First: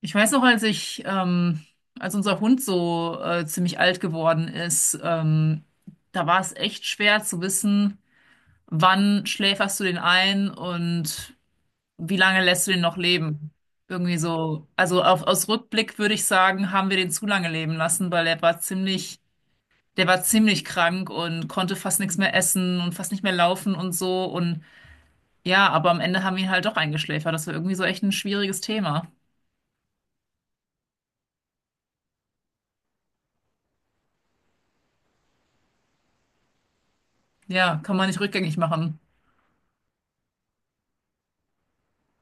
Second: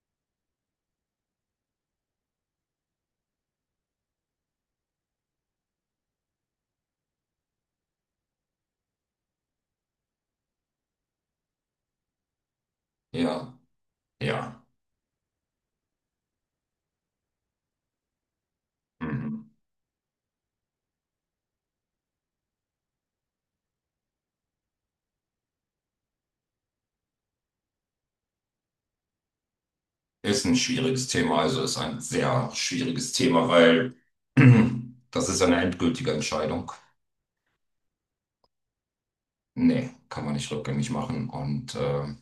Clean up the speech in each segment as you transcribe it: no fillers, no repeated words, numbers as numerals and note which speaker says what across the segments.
Speaker 1: Ich weiß noch, als als unser Hund so ziemlich alt geworden ist, da war es echt schwer zu wissen, wann schläferst du den ein und wie lange lässt du den noch leben.
Speaker 2: Ja,
Speaker 1: Irgendwie
Speaker 2: ja.
Speaker 1: so, also auf, aus Rückblick würde ich sagen, haben wir den zu lange leben lassen, weil er war ziemlich,
Speaker 2: Mhm.
Speaker 1: der war ziemlich krank und konnte fast nichts mehr essen und fast nicht mehr laufen und so. Und ja, aber am Ende haben wir ihn halt doch eingeschläfert. Das war irgendwie so echt ein schwieriges Thema.
Speaker 2: Ist ein schwieriges Thema, also ist ein sehr schwieriges Thema, weil das ist eine endgültige Entscheidung.
Speaker 1: Ja, kann man nicht rückgängig machen.
Speaker 2: Nee, kann man nicht rückgängig machen. Und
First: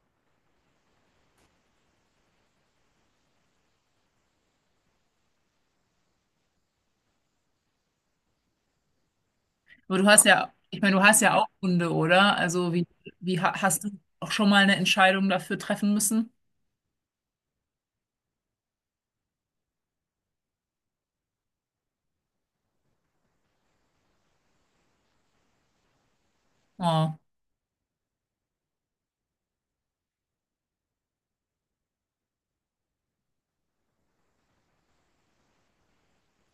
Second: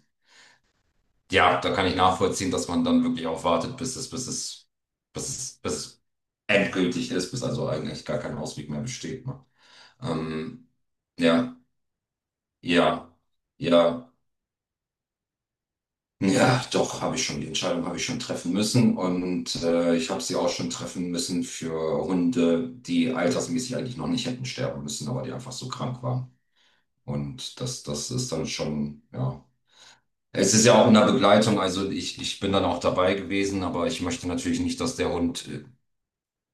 Speaker 2: ja, da kann ich nachvollziehen, dass man dann wirklich auch wartet, bis es endgültig ist, bis also eigentlich gar kein Ausweg mehr besteht. Ne?
Speaker 1: Aber du hast ja,
Speaker 2: Ähm,
Speaker 1: ich meine, du hast ja auch
Speaker 2: ja,
Speaker 1: Hunde, oder? Also
Speaker 2: ja,
Speaker 1: hast du
Speaker 2: ja.
Speaker 1: auch schon mal eine Entscheidung dafür treffen
Speaker 2: Hm.
Speaker 1: müssen?
Speaker 2: Ja, doch, habe ich schon, die Entscheidung habe ich schon treffen müssen und ich habe sie auch schon treffen müssen für Hunde, die altersmäßig eigentlich noch nicht hätten sterben müssen, aber die einfach so krank waren.
Speaker 1: Oh,
Speaker 2: Und das ist dann schon, ja. Es ist ja auch in der Begleitung, also ich bin dann auch dabei gewesen, aber ich möchte natürlich nicht, dass der Hund,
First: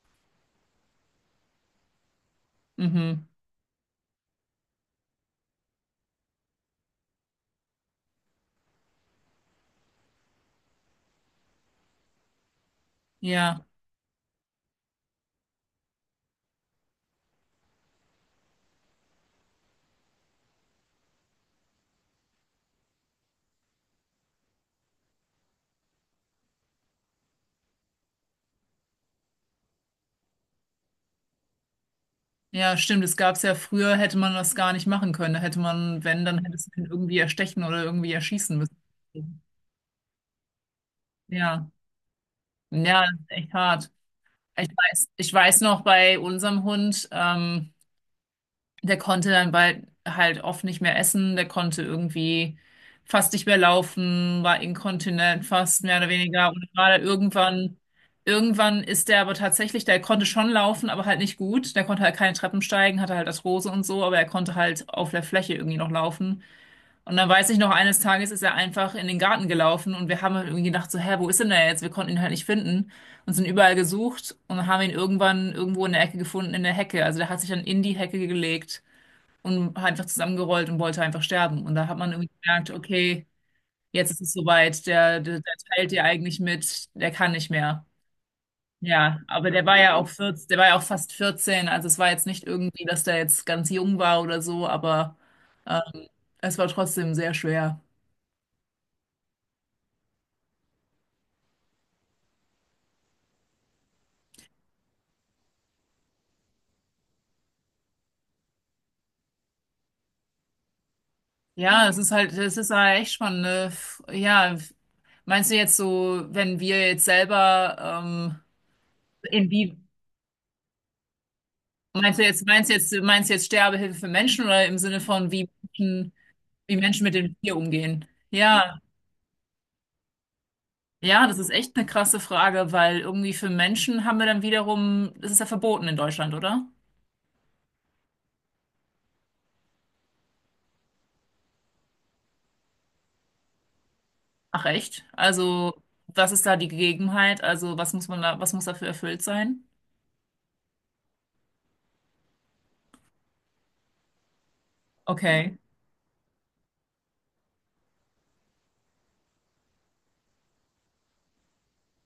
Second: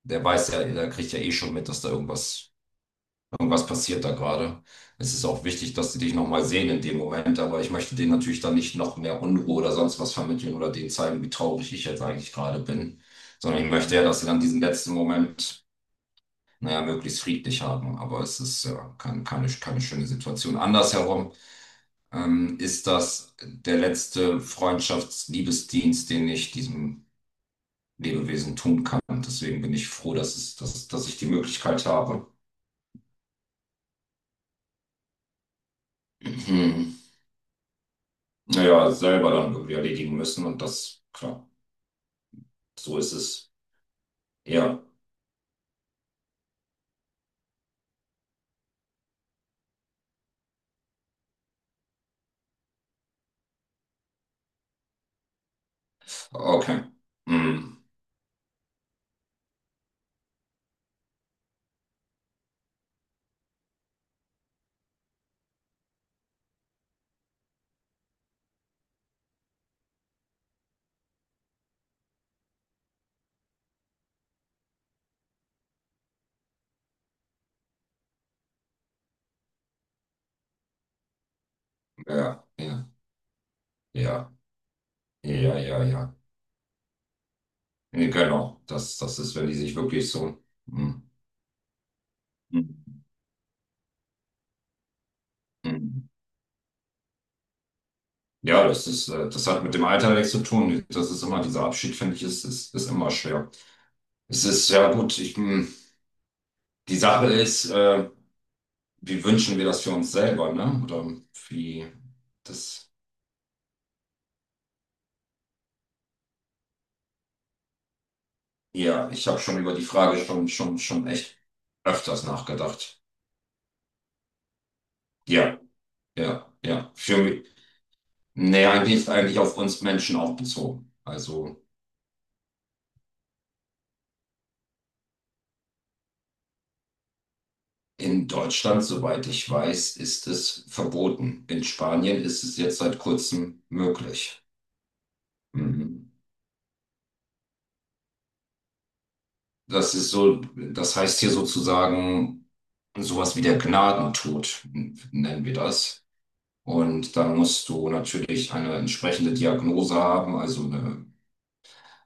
Speaker 2: der weiß ja, der kriegt ja eh schon mit, dass da irgendwas
Speaker 1: mhm.
Speaker 2: was passiert da gerade. Es ist auch wichtig, dass sie dich nochmal sehen in dem Moment, aber ich möchte denen natürlich dann nicht noch mehr Unruhe oder sonst was vermitteln oder denen zeigen, wie traurig ich jetzt eigentlich gerade bin, sondern
Speaker 1: Ja,
Speaker 2: ich möchte ja, dass sie dann diesen letzten Moment, naja, möglichst friedlich haben. Aber es ist ja keine schöne Situation. Andersherum ist das der letzte Freundschaftsliebesdienst, den ich diesem Lebewesen tun kann. Deswegen bin ich froh, dass ich die Möglichkeit habe.
Speaker 1: ja, stimmt. Das gab es ja früher, hätte man das gar nicht machen können. Da hätte man, wenn, dann hättest du ihn irgendwie erstechen oder irgendwie erschießen müssen.
Speaker 2: Naja, selber dann irgendwie erledigen müssen und das, klar,
Speaker 1: Ja,
Speaker 2: so
Speaker 1: ja, das
Speaker 2: ist
Speaker 1: ist
Speaker 2: es.
Speaker 1: echt hart.
Speaker 2: Ja,
Speaker 1: Ich weiß noch bei unserem Hund, der konnte dann bald halt oft nicht mehr essen, der konnte irgendwie fast nicht mehr laufen, war inkontinent fast mehr oder weniger und
Speaker 2: okay.
Speaker 1: war dann irgendwann,
Speaker 2: Hm.
Speaker 1: irgendwann ist der aber tatsächlich, der konnte schon laufen, aber halt nicht gut, der konnte halt keine Treppen steigen, hatte halt Arthrose und so, aber er konnte halt auf der Fläche irgendwie noch laufen. Und dann weiß ich noch, eines Tages ist er einfach in den Garten gelaufen und wir haben halt irgendwie gedacht so, hä, wo ist denn der jetzt? Wir konnten ihn halt nicht finden und sind überall gesucht und haben ihn irgendwann irgendwo in der Ecke gefunden, in der Hecke. Also der hat sich dann in die Hecke gelegt und hat einfach zusammengerollt und wollte einfach sterben. Und da hat man irgendwie
Speaker 2: Ja,
Speaker 1: gemerkt,
Speaker 2: ja,
Speaker 1: okay, jetzt ist es
Speaker 2: ja,
Speaker 1: soweit, der
Speaker 2: ja, ja,
Speaker 1: teilt dir
Speaker 2: ja.
Speaker 1: eigentlich mit, der kann nicht mehr.
Speaker 2: Nee, genau, das
Speaker 1: Ja,
Speaker 2: ist, wenn
Speaker 1: aber
Speaker 2: die
Speaker 1: der
Speaker 2: sich
Speaker 1: war ja auch
Speaker 2: wirklich so.
Speaker 1: 14, der war ja auch
Speaker 2: Hm.
Speaker 1: fast vierzehn, also es war jetzt nicht
Speaker 2: Hm.
Speaker 1: irgendwie, dass der jetzt ganz jung war oder so, aber ähm,
Speaker 2: Hm.
Speaker 1: es war trotzdem sehr schwer.
Speaker 2: Ja, das ist, das hat mit dem Alter nichts zu tun. Das ist immer, dieser Abschied, finde ich, ist immer schwer. Es ist, ja gut, ich, die Sache ist, wie wünschen wir das für uns selber, ne? Oder wie
Speaker 1: Ja, es ist
Speaker 2: das.
Speaker 1: halt echt spannend, ne? Ja, meinst du jetzt so, wenn wir jetzt selber, ähm,
Speaker 2: Ja, ich habe schon über
Speaker 1: inwie,
Speaker 2: die Frage schon echt
Speaker 1: meinst du
Speaker 2: öfters
Speaker 1: jetzt, meinst du jetzt,
Speaker 2: nachgedacht.
Speaker 1: meinst du jetzt Sterbehilfe für Menschen oder im Sinne von,
Speaker 2: Ja, ja,
Speaker 1: Wie
Speaker 2: ja.
Speaker 1: Menschen mit
Speaker 2: Für
Speaker 1: dem
Speaker 2: mich,
Speaker 1: Tier umgehen?
Speaker 2: nee,
Speaker 1: Ja,
Speaker 2: eigentlich ist eigentlich auf uns Menschen auch bezogen.
Speaker 1: ja, das ist
Speaker 2: Also
Speaker 1: echt eine krasse Frage, weil irgendwie für Menschen haben wir dann wiederum, das ist ja verboten in Deutschland, oder?
Speaker 2: in Deutschland, soweit ich weiß, ist es verboten. In Spanien ist es jetzt seit kurzem möglich.
Speaker 1: Ach echt? Also,
Speaker 2: Mhm.
Speaker 1: was ist da die Gegebenheit? Also, was muss man da, was muss dafür erfüllt sein?
Speaker 2: Das ist so, das heißt hier sozusagen sowas wie der Gnadentod, nennen wir
Speaker 1: Okay.
Speaker 2: das. Und da musst du natürlich eine entsprechende Diagnose haben, also eine.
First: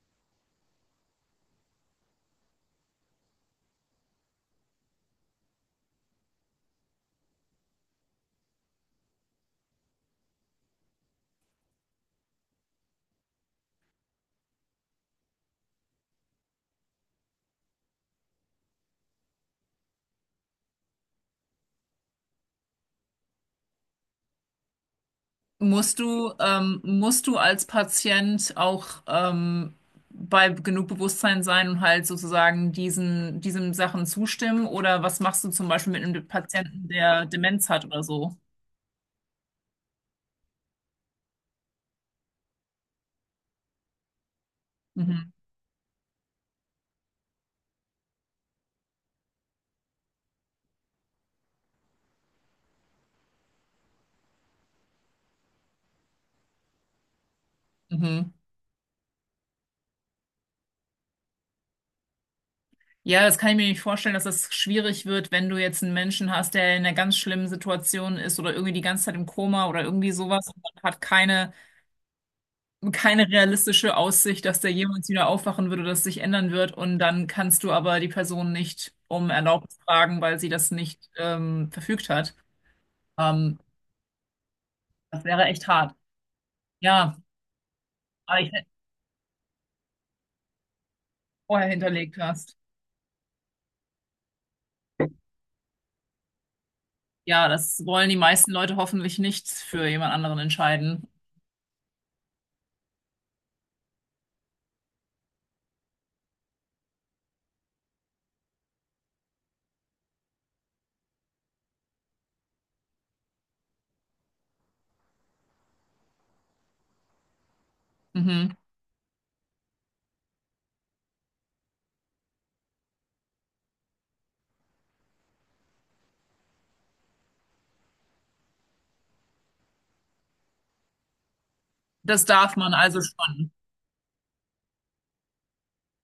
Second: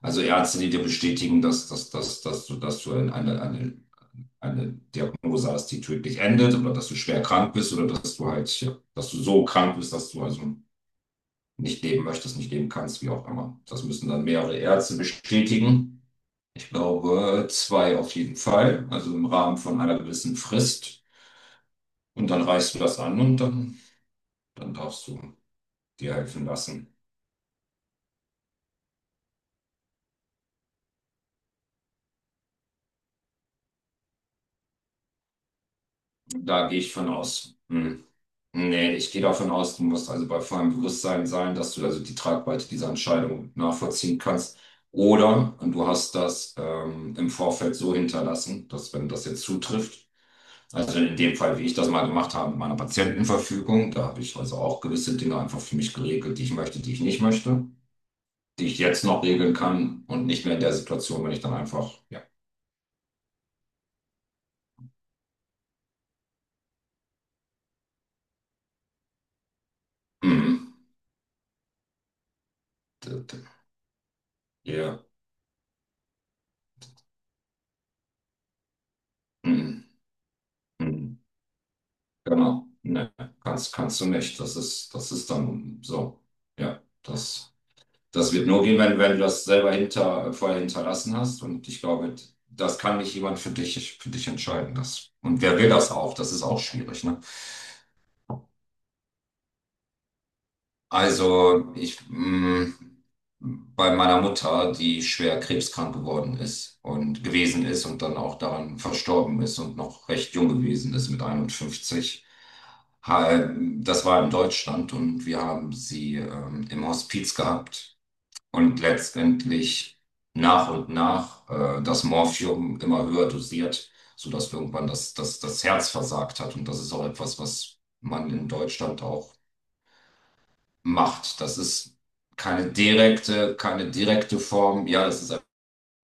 Speaker 2: Also Ärzte, die dir bestätigen, dass du eine Diagnose hast, die tödlich endet oder dass du schwer krank bist oder dass du halt, ja, dass du so krank bist, dass du also nicht leben möchtest, nicht leben kannst, wie auch immer. Das müssen dann mehrere Ärzte bestätigen. Ich glaube, zwei auf jeden Fall, also im Rahmen von einer gewissen Frist. Und dann reichst du das an und dann darfst du dir helfen lassen.
Speaker 1: Musst du als Patient auch bei genug Bewusstsein sein und halt sozusagen diesen Sachen zustimmen? Oder was machst du zum Beispiel mit einem
Speaker 2: Da gehe
Speaker 1: Patienten,
Speaker 2: ich von
Speaker 1: der
Speaker 2: aus.
Speaker 1: Demenz hat oder
Speaker 2: Hm.
Speaker 1: so?
Speaker 2: Nee, ich gehe davon aus, du musst also bei vollem Bewusstsein sein, dass du also die Tragweite dieser Entscheidung nachvollziehen kannst.
Speaker 1: Mhm.
Speaker 2: Oder und du hast das im Vorfeld so hinterlassen, dass wenn das jetzt zutrifft, also in dem Fall, wie ich das mal gemacht habe, mit meiner Patientenverfügung, da habe ich also auch gewisse Dinge einfach für mich geregelt, die ich möchte, die ich nicht möchte,
Speaker 1: Mhm.
Speaker 2: die ich jetzt noch regeln kann und nicht mehr in der Situation, wenn ich dann einfach, ja,
Speaker 1: Ja, das kann ich mir nicht vorstellen, dass das schwierig wird, wenn du jetzt einen Menschen hast, der in einer ganz schlimmen Situation ist oder irgendwie die ganze Zeit im Koma oder irgendwie sowas und
Speaker 2: mhm.
Speaker 1: man hat
Speaker 2: D-
Speaker 1: keine
Speaker 2: d-
Speaker 1: realistische Aussicht, dass der
Speaker 2: ja,
Speaker 1: jemals wieder aufwachen würde, dass sich ändern wird. Und dann kannst du aber die Person nicht um Erlaubnis
Speaker 2: mhm.
Speaker 1: fragen, weil sie das nicht
Speaker 2: Mhm.
Speaker 1: verfügt hat.
Speaker 2: Genau. Ne,
Speaker 1: Ähm,
Speaker 2: kannst du nicht. Das
Speaker 1: das
Speaker 2: ist
Speaker 1: wäre echt
Speaker 2: dann
Speaker 1: hart.
Speaker 2: so. Ja,
Speaker 1: Ja,
Speaker 2: das, das
Speaker 1: aber
Speaker 2: wird
Speaker 1: ich
Speaker 2: nur gehen, wenn du das selber hinter, vorher hinterlassen hast.
Speaker 1: vorher
Speaker 2: Und ich glaube,
Speaker 1: hinterlegt hast.
Speaker 2: das kann nicht jemand für dich entscheiden. Das, und wer will das auch? Das ist auch schwierig, ne?
Speaker 1: Ja, das wollen die meisten Leute hoffentlich nicht für jemand anderen entscheiden.
Speaker 2: Also ich bei meiner Mutter, die schwer krebskrank geworden ist und gewesen ist und dann auch daran verstorben ist und noch recht jung gewesen ist mit 51. Ha- Das war in Deutschland und wir haben sie im Hospiz gehabt
Speaker 1: Mhm.
Speaker 2: und letztendlich nach und nach das Morphium immer höher dosiert, sodass irgendwann das Herz versagt hat. Und das ist auch etwas, was man in Deutschland auch macht. Das ist
Speaker 1: Das darf
Speaker 2: keine
Speaker 1: man also schon.
Speaker 2: direkte, keine direkte Form. Ja, das ist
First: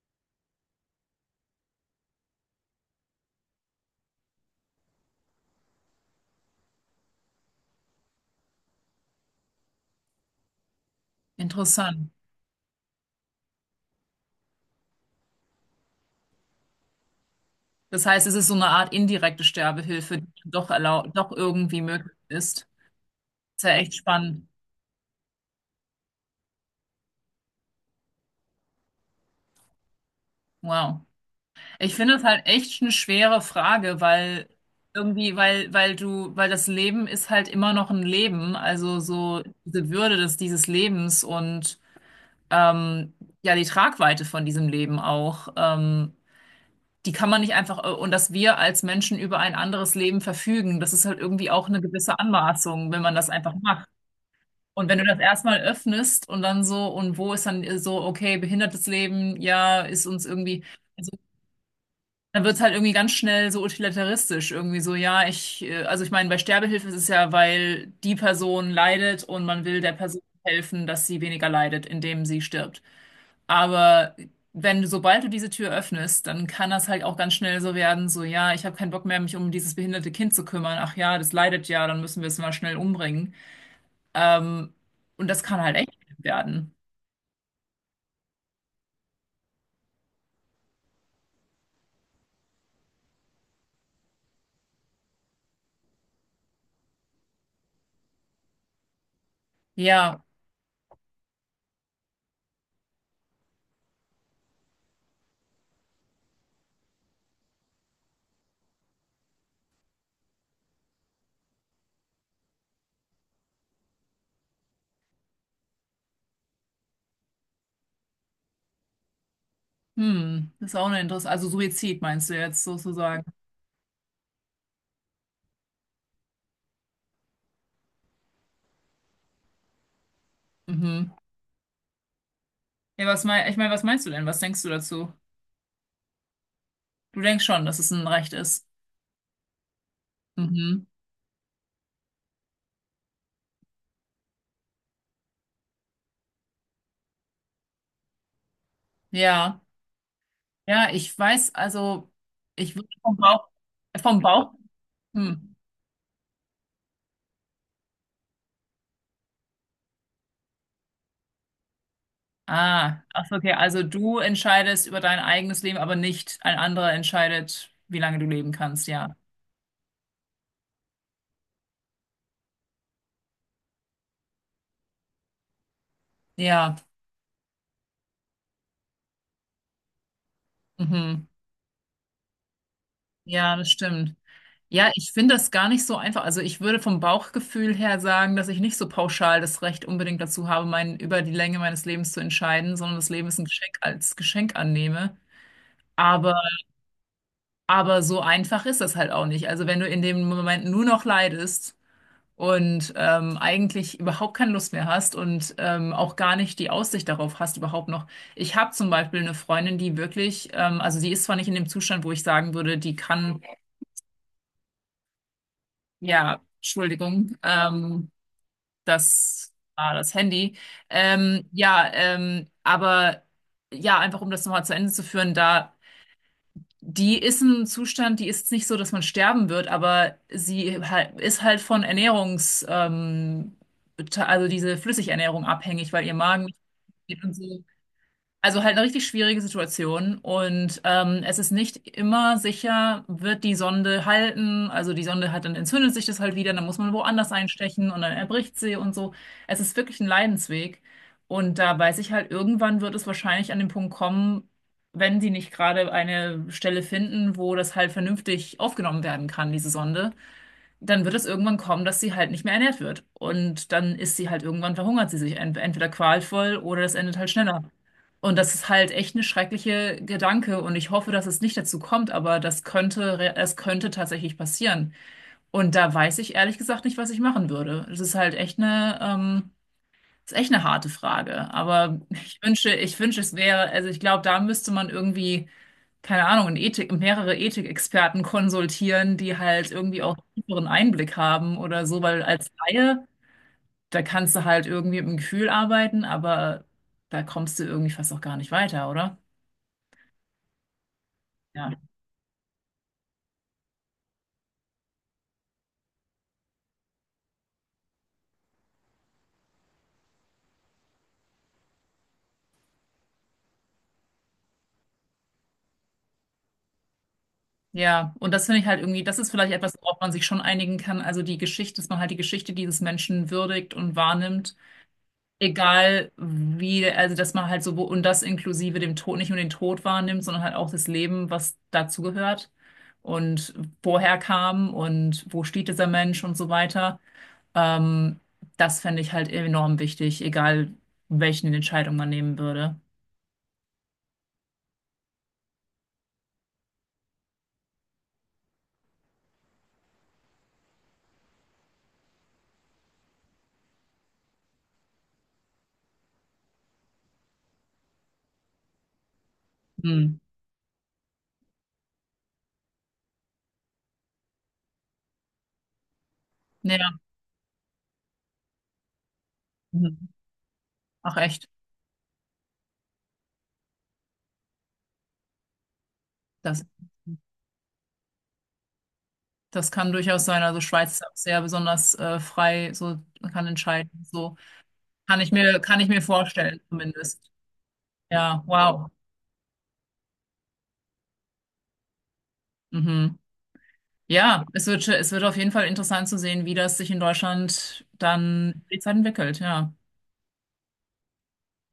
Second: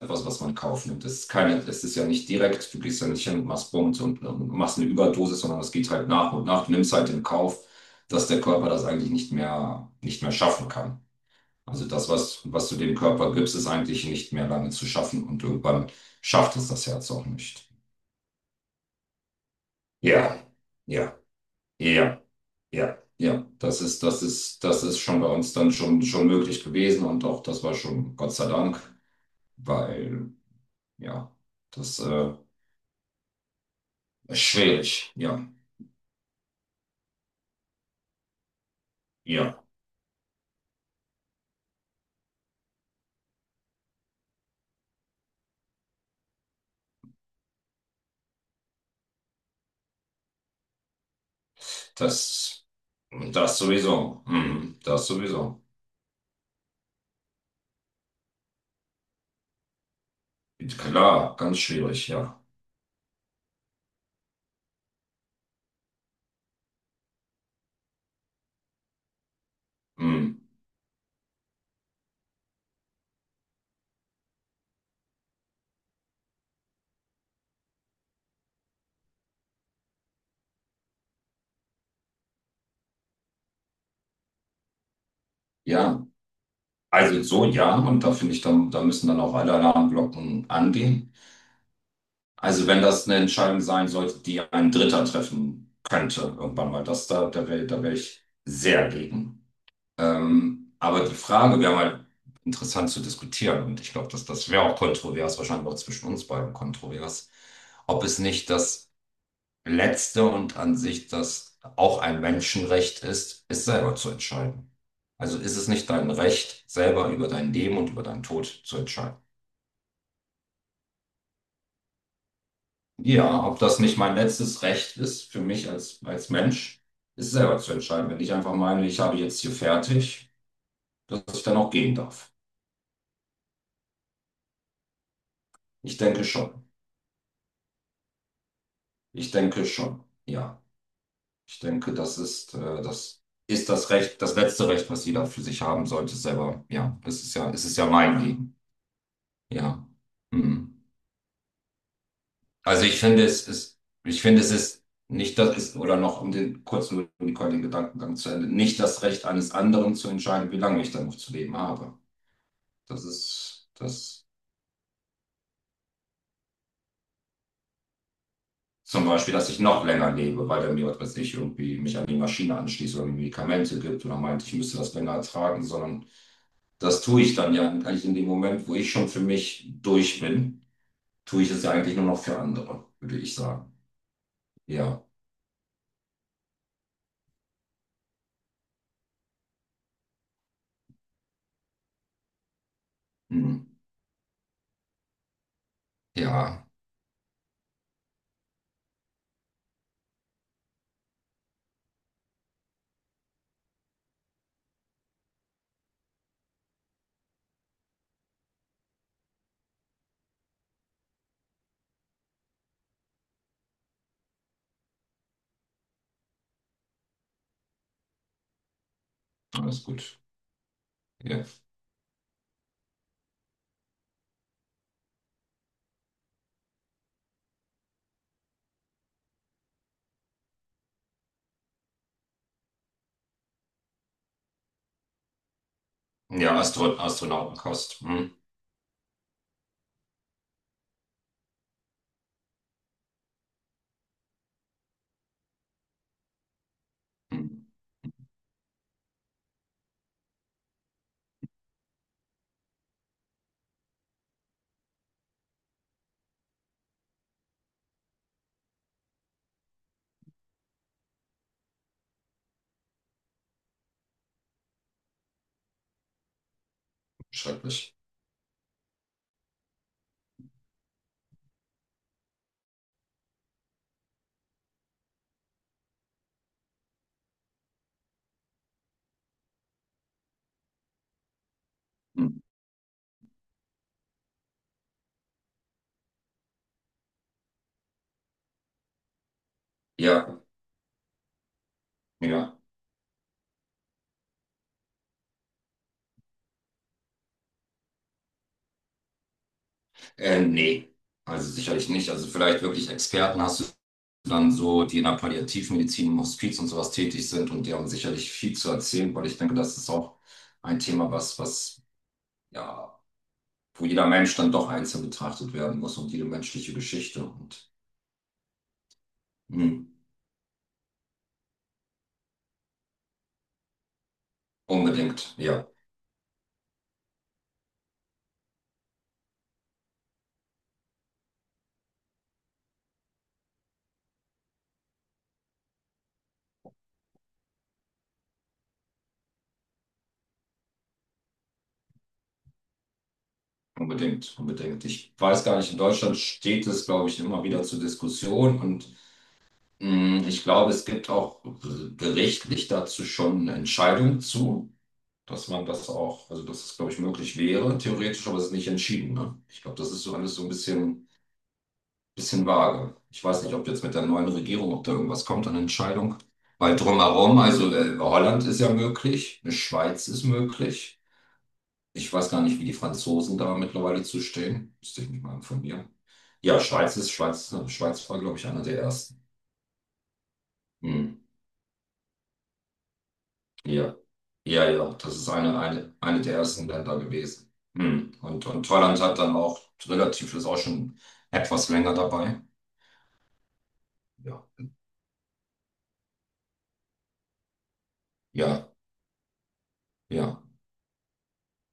Speaker 2: etwas, was man kauft. Das ist keine, das ist ja nicht direkt. Du gehst ja nicht hin und machst Bums und machst eine Überdosis, sondern das geht halt nach und nach. Du nimmst halt in Kauf, dass der Körper das eigentlich nicht mehr schaffen kann. Also das,
Speaker 1: Interessant.
Speaker 2: was du dem Körper gibst, ist eigentlich nicht mehr lange zu schaffen und irgendwann schafft es das Herz auch nicht.
Speaker 1: Das heißt, es ist so eine Art indirekte Sterbehilfe, die
Speaker 2: Ja,
Speaker 1: doch erlaubt,
Speaker 2: ja,
Speaker 1: doch irgendwie möglich
Speaker 2: ja.
Speaker 1: ist.
Speaker 2: Ja, ja,
Speaker 1: Ist ja
Speaker 2: das
Speaker 1: echt
Speaker 2: ist, das
Speaker 1: spannend.
Speaker 2: ist, das ist schon bei uns dann schon möglich gewesen und auch das war schon Gott sei Dank, weil,
Speaker 1: Wow.
Speaker 2: ja,
Speaker 1: Ich
Speaker 2: das
Speaker 1: finde es halt echt eine schwere Frage,
Speaker 2: ist
Speaker 1: weil
Speaker 2: schwierig,
Speaker 1: irgendwie,
Speaker 2: ja,
Speaker 1: weil das Leben ist halt immer noch ein Leben, also so
Speaker 2: ja,
Speaker 1: diese Würde des, dieses Lebens und ähm, ja, die Tragweite von diesem Leben auch, die kann man nicht einfach, und dass wir als Menschen über ein anderes Leben verfügen, das ist halt irgendwie auch eine gewisse
Speaker 2: das,
Speaker 1: Anmaßung, wenn man das einfach
Speaker 2: das
Speaker 1: macht.
Speaker 2: sowieso,
Speaker 1: Und wenn du
Speaker 2: das
Speaker 1: das erstmal
Speaker 2: sowieso,
Speaker 1: öffnest und dann so, und wo ist dann so, okay, behindertes Leben, ja, ist uns irgendwie.
Speaker 2: klar, ganz schwierig, ja,
Speaker 1: Dann wird es halt irgendwie ganz schnell so utilitaristisch. Irgendwie so, ja, also ich meine, bei Sterbehilfe ist es ja, weil die Person leidet und man will der Person
Speaker 2: mhm,
Speaker 1: helfen, dass sie weniger leidet, indem sie stirbt. Aber wenn du, sobald du diese Tür öffnest, dann kann das halt auch ganz schnell so werden, so, ja, ich habe keinen Bock mehr, mich um dieses behinderte Kind zu kümmern. Ach ja, das leidet ja, dann müssen wir es mal schnell umbringen. Ähm, und das kann halt echt
Speaker 2: ja,
Speaker 1: schlimm werden.
Speaker 2: also so, ja, und da finde ich, dann, da müssen dann auch alle Alarmglocken angehen. Also wenn das eine Entscheidung sein sollte, die ein Dritter treffen könnte, irgendwann mal, das da, da wäre ich sehr gegen.
Speaker 1: Ja,
Speaker 2: Aber die Frage wäre mal interessant zu diskutieren und ich glaube, dass das wäre auch kontrovers, wahrscheinlich auch zwischen uns beiden kontrovers, ob es nicht das letzte und an sich das auch ein Menschenrecht ist, es selber zu entscheiden. Also ist es nicht dein Recht, selber über dein Leben und über deinen Tod zu entscheiden?
Speaker 1: hm, das ist auch eine Interesse. Also Suizid meinst du jetzt sozusagen?
Speaker 2: Ja, ob das nicht mein letztes Recht ist für mich als Mensch, ist selber zu entscheiden. Wenn ich einfach meine, ich habe jetzt hier fertig,
Speaker 1: Mhm.
Speaker 2: dass ich dann auch gehen darf.
Speaker 1: Ja, was mein, ich meine, was meinst du denn? Was denkst du dazu?
Speaker 2: Ich denke schon.
Speaker 1: Du denkst schon, dass es ein Recht ist.
Speaker 2: Ich denke schon, ja.
Speaker 1: Mhm.
Speaker 2: Ich denke, das ist, das ist das Recht, das letzte Recht, was jeder für sich haben sollte, selber. Ja, es ist ja, es ist ja mein Leben.
Speaker 1: Ja.
Speaker 2: Ja. Hm.
Speaker 1: Ja, ich weiß, also ich
Speaker 2: Also
Speaker 1: würde
Speaker 2: ich
Speaker 1: vom
Speaker 2: finde, es
Speaker 1: Bauch,
Speaker 2: ist,
Speaker 1: vom
Speaker 2: ich finde, es
Speaker 1: Bauch.
Speaker 2: ist nicht
Speaker 1: Hm.
Speaker 2: das ist, oder noch um den kurz nur den den Gedankengang zu Ende, nicht das Recht eines anderen zu entscheiden, wie lange ich dann noch zu leben habe.
Speaker 1: Ah,
Speaker 2: Das
Speaker 1: ach, so, okay.
Speaker 2: ist
Speaker 1: Also du
Speaker 2: das
Speaker 1: entscheidest über dein eigenes Leben, aber nicht ein anderer entscheidet, wie lange du leben kannst,
Speaker 2: zum
Speaker 1: ja.
Speaker 2: Beispiel, dass ich noch länger lebe, weil er mir, was weiß ich, irgendwie mich an die Maschine anschließt oder mir Medikamente gibt oder meint, ich müsste das länger ertragen, sondern.
Speaker 1: Ja.
Speaker 2: Das tue ich dann ja eigentlich in dem Moment, wo ich schon für mich durch bin,
Speaker 1: Mhm.
Speaker 2: tue ich es ja eigentlich nur noch für andere, würde ich
Speaker 1: Ja, das
Speaker 2: sagen.
Speaker 1: stimmt. Ja,
Speaker 2: Ja,
Speaker 1: ich finde das gar nicht so einfach. Also ich würde vom Bauchgefühl her sagen, dass ich nicht so pauschal das Recht unbedingt dazu habe, mein, über die Länge meines Lebens zu entscheiden, sondern das Leben ist ein
Speaker 2: hm.
Speaker 1: Geschenk als Geschenk annehme. Aber,
Speaker 2: Ja,
Speaker 1: aber so einfach ist das halt auch nicht. Also wenn du in dem Moment nur noch leidest und eigentlich überhaupt keine Lust mehr hast und auch gar nicht die Aussicht darauf hast, überhaupt noch. Ich habe zum Beispiel eine Freundin, die wirklich, also die ist zwar nicht in dem Zustand, wo ich sagen würde, die kann. Ja, Entschuldigung, das
Speaker 2: alles
Speaker 1: war das
Speaker 2: gut.
Speaker 1: Handy.
Speaker 2: Ja,
Speaker 1: Ja, aber ja, einfach um das nochmal zu Ende zu führen, da die ist im Zustand, die ist nicht so, dass man sterben wird, aber sie halt, ist halt von also diese Flüssigernährung abhängig, weil ihr Magen
Speaker 2: ja,
Speaker 1: nicht geht und so.
Speaker 2: Astronautenkost. Hm.
Speaker 1: Also halt eine richtig schwierige Situation und es ist nicht immer sicher, wird die Sonde halten. Also die Sonde hat dann entzündet sich das halt wieder, dann muss man woanders
Speaker 2: Hm.
Speaker 1: einstechen und dann erbricht sie und so. Es ist wirklich ein Leidensweg und da weiß ich halt, irgendwann wird es wahrscheinlich an den Punkt kommen, wenn sie nicht gerade eine Stelle finden, wo das halt vernünftig aufgenommen werden kann, diese Sonde, dann wird es irgendwann kommen, dass sie halt nicht mehr ernährt wird. Und dann ist sie halt irgendwann verhungert sie sich entweder qualvoll oder das endet halt schneller.
Speaker 2: Schrecklich.
Speaker 1: Und das ist halt echt eine schreckliche Gedanke und ich hoffe, dass es nicht dazu kommt, aber das es könnte tatsächlich passieren. Und da weiß ich ehrlich gesagt nicht, was ich machen würde. Es ist halt echt eine, ist echt eine harte Frage. Aber
Speaker 2: Hm.
Speaker 1: ich wünsche, es wäre, also ich glaube, da müsste man irgendwie, keine Ahnung, in Ethik, mehrere Ethikexperten konsultieren, die halt irgendwie auch
Speaker 2: Ja,
Speaker 1: tieferen Einblick haben oder so, weil als
Speaker 2: ja.
Speaker 1: Laie, da kannst du halt irgendwie mit dem Gefühl arbeiten, aber da kommst du irgendwie fast auch gar nicht weiter, oder?
Speaker 2: Nee, also
Speaker 1: Ja.
Speaker 2: sicherlich nicht. Also vielleicht wirklich Experten hast du dann so, die in der Palliativmedizin im Hospiz und sowas tätig sind und die haben sicherlich viel zu erzählen, weil ich denke, das ist auch ein Thema, was ja wo jeder Mensch dann doch einzeln betrachtet werden muss und jede menschliche Geschichte. Und
Speaker 1: Ja, und das finde ich halt irgendwie, das ist vielleicht etwas,
Speaker 2: mh,
Speaker 1: worauf man sich schon einigen kann. Also die Geschichte, dass man halt die Geschichte dieses Menschen würdigt und wahrnimmt.
Speaker 2: unbedingt, ja,
Speaker 1: Egal wie, also dass man halt so, wo, und das inklusive dem Tod, nicht nur den Tod wahrnimmt, sondern halt auch das Leben, was dazugehört und woher kam und wo steht dieser Mensch und so weiter. Ähm, das fände ich halt enorm wichtig, egal welchen Entscheidung man nehmen würde.
Speaker 2: unbedingt, unbedingt. Ich weiß gar nicht, in Deutschland steht es, glaube ich, immer wieder zur Diskussion und ich glaube, es gibt auch gerichtlich dazu schon eine Entscheidung zu. Dass man das auch, also dass es, glaube ich, möglich wäre, theoretisch, aber es ist nicht entschieden. Ne? Ich glaube, das ist so
Speaker 1: Hm.
Speaker 2: alles so ein bisschen vage. Ich weiß nicht, ob jetzt mit der neuen Regierung, ob da irgendwas kommt an Entscheidung. Weil
Speaker 1: Ja,
Speaker 2: drumherum, also Holland ist ja möglich, eine
Speaker 1: mhm.
Speaker 2: Schweiz ist möglich.
Speaker 1: Ach echt,
Speaker 2: Ich weiß gar nicht, wie die Franzosen da mittlerweile zu stehen. Müsste ich mich mal informieren. Ja,
Speaker 1: das,
Speaker 2: Schweiz ist, Schweiz war, glaube ich, einer der ersten.
Speaker 1: das kann durchaus sein. Also Schweiz ist ja auch
Speaker 2: Hm.
Speaker 1: sehr besonders frei, so man kann entscheiden.
Speaker 2: Ja.
Speaker 1: So
Speaker 2: Ja, ja, das
Speaker 1: kann
Speaker 2: ist
Speaker 1: ich
Speaker 2: eine,
Speaker 1: kann ich
Speaker 2: eine,
Speaker 1: mir
Speaker 2: eine der
Speaker 1: vorstellen,
Speaker 2: ersten Länder
Speaker 1: zumindest.
Speaker 2: gewesen. Hm.
Speaker 1: Ja,
Speaker 2: Und
Speaker 1: wow.
Speaker 2: Holland hat dann auch relativ, ist auch schon etwas länger dabei.
Speaker 1: Mhm.
Speaker 2: Ja.
Speaker 1: Ja, es wird auf jeden Fall interessant zu sehen, wie das sich in Deutschland dann
Speaker 2: Ja,
Speaker 1: die Zeit entwickelt, ja.
Speaker 2: ja.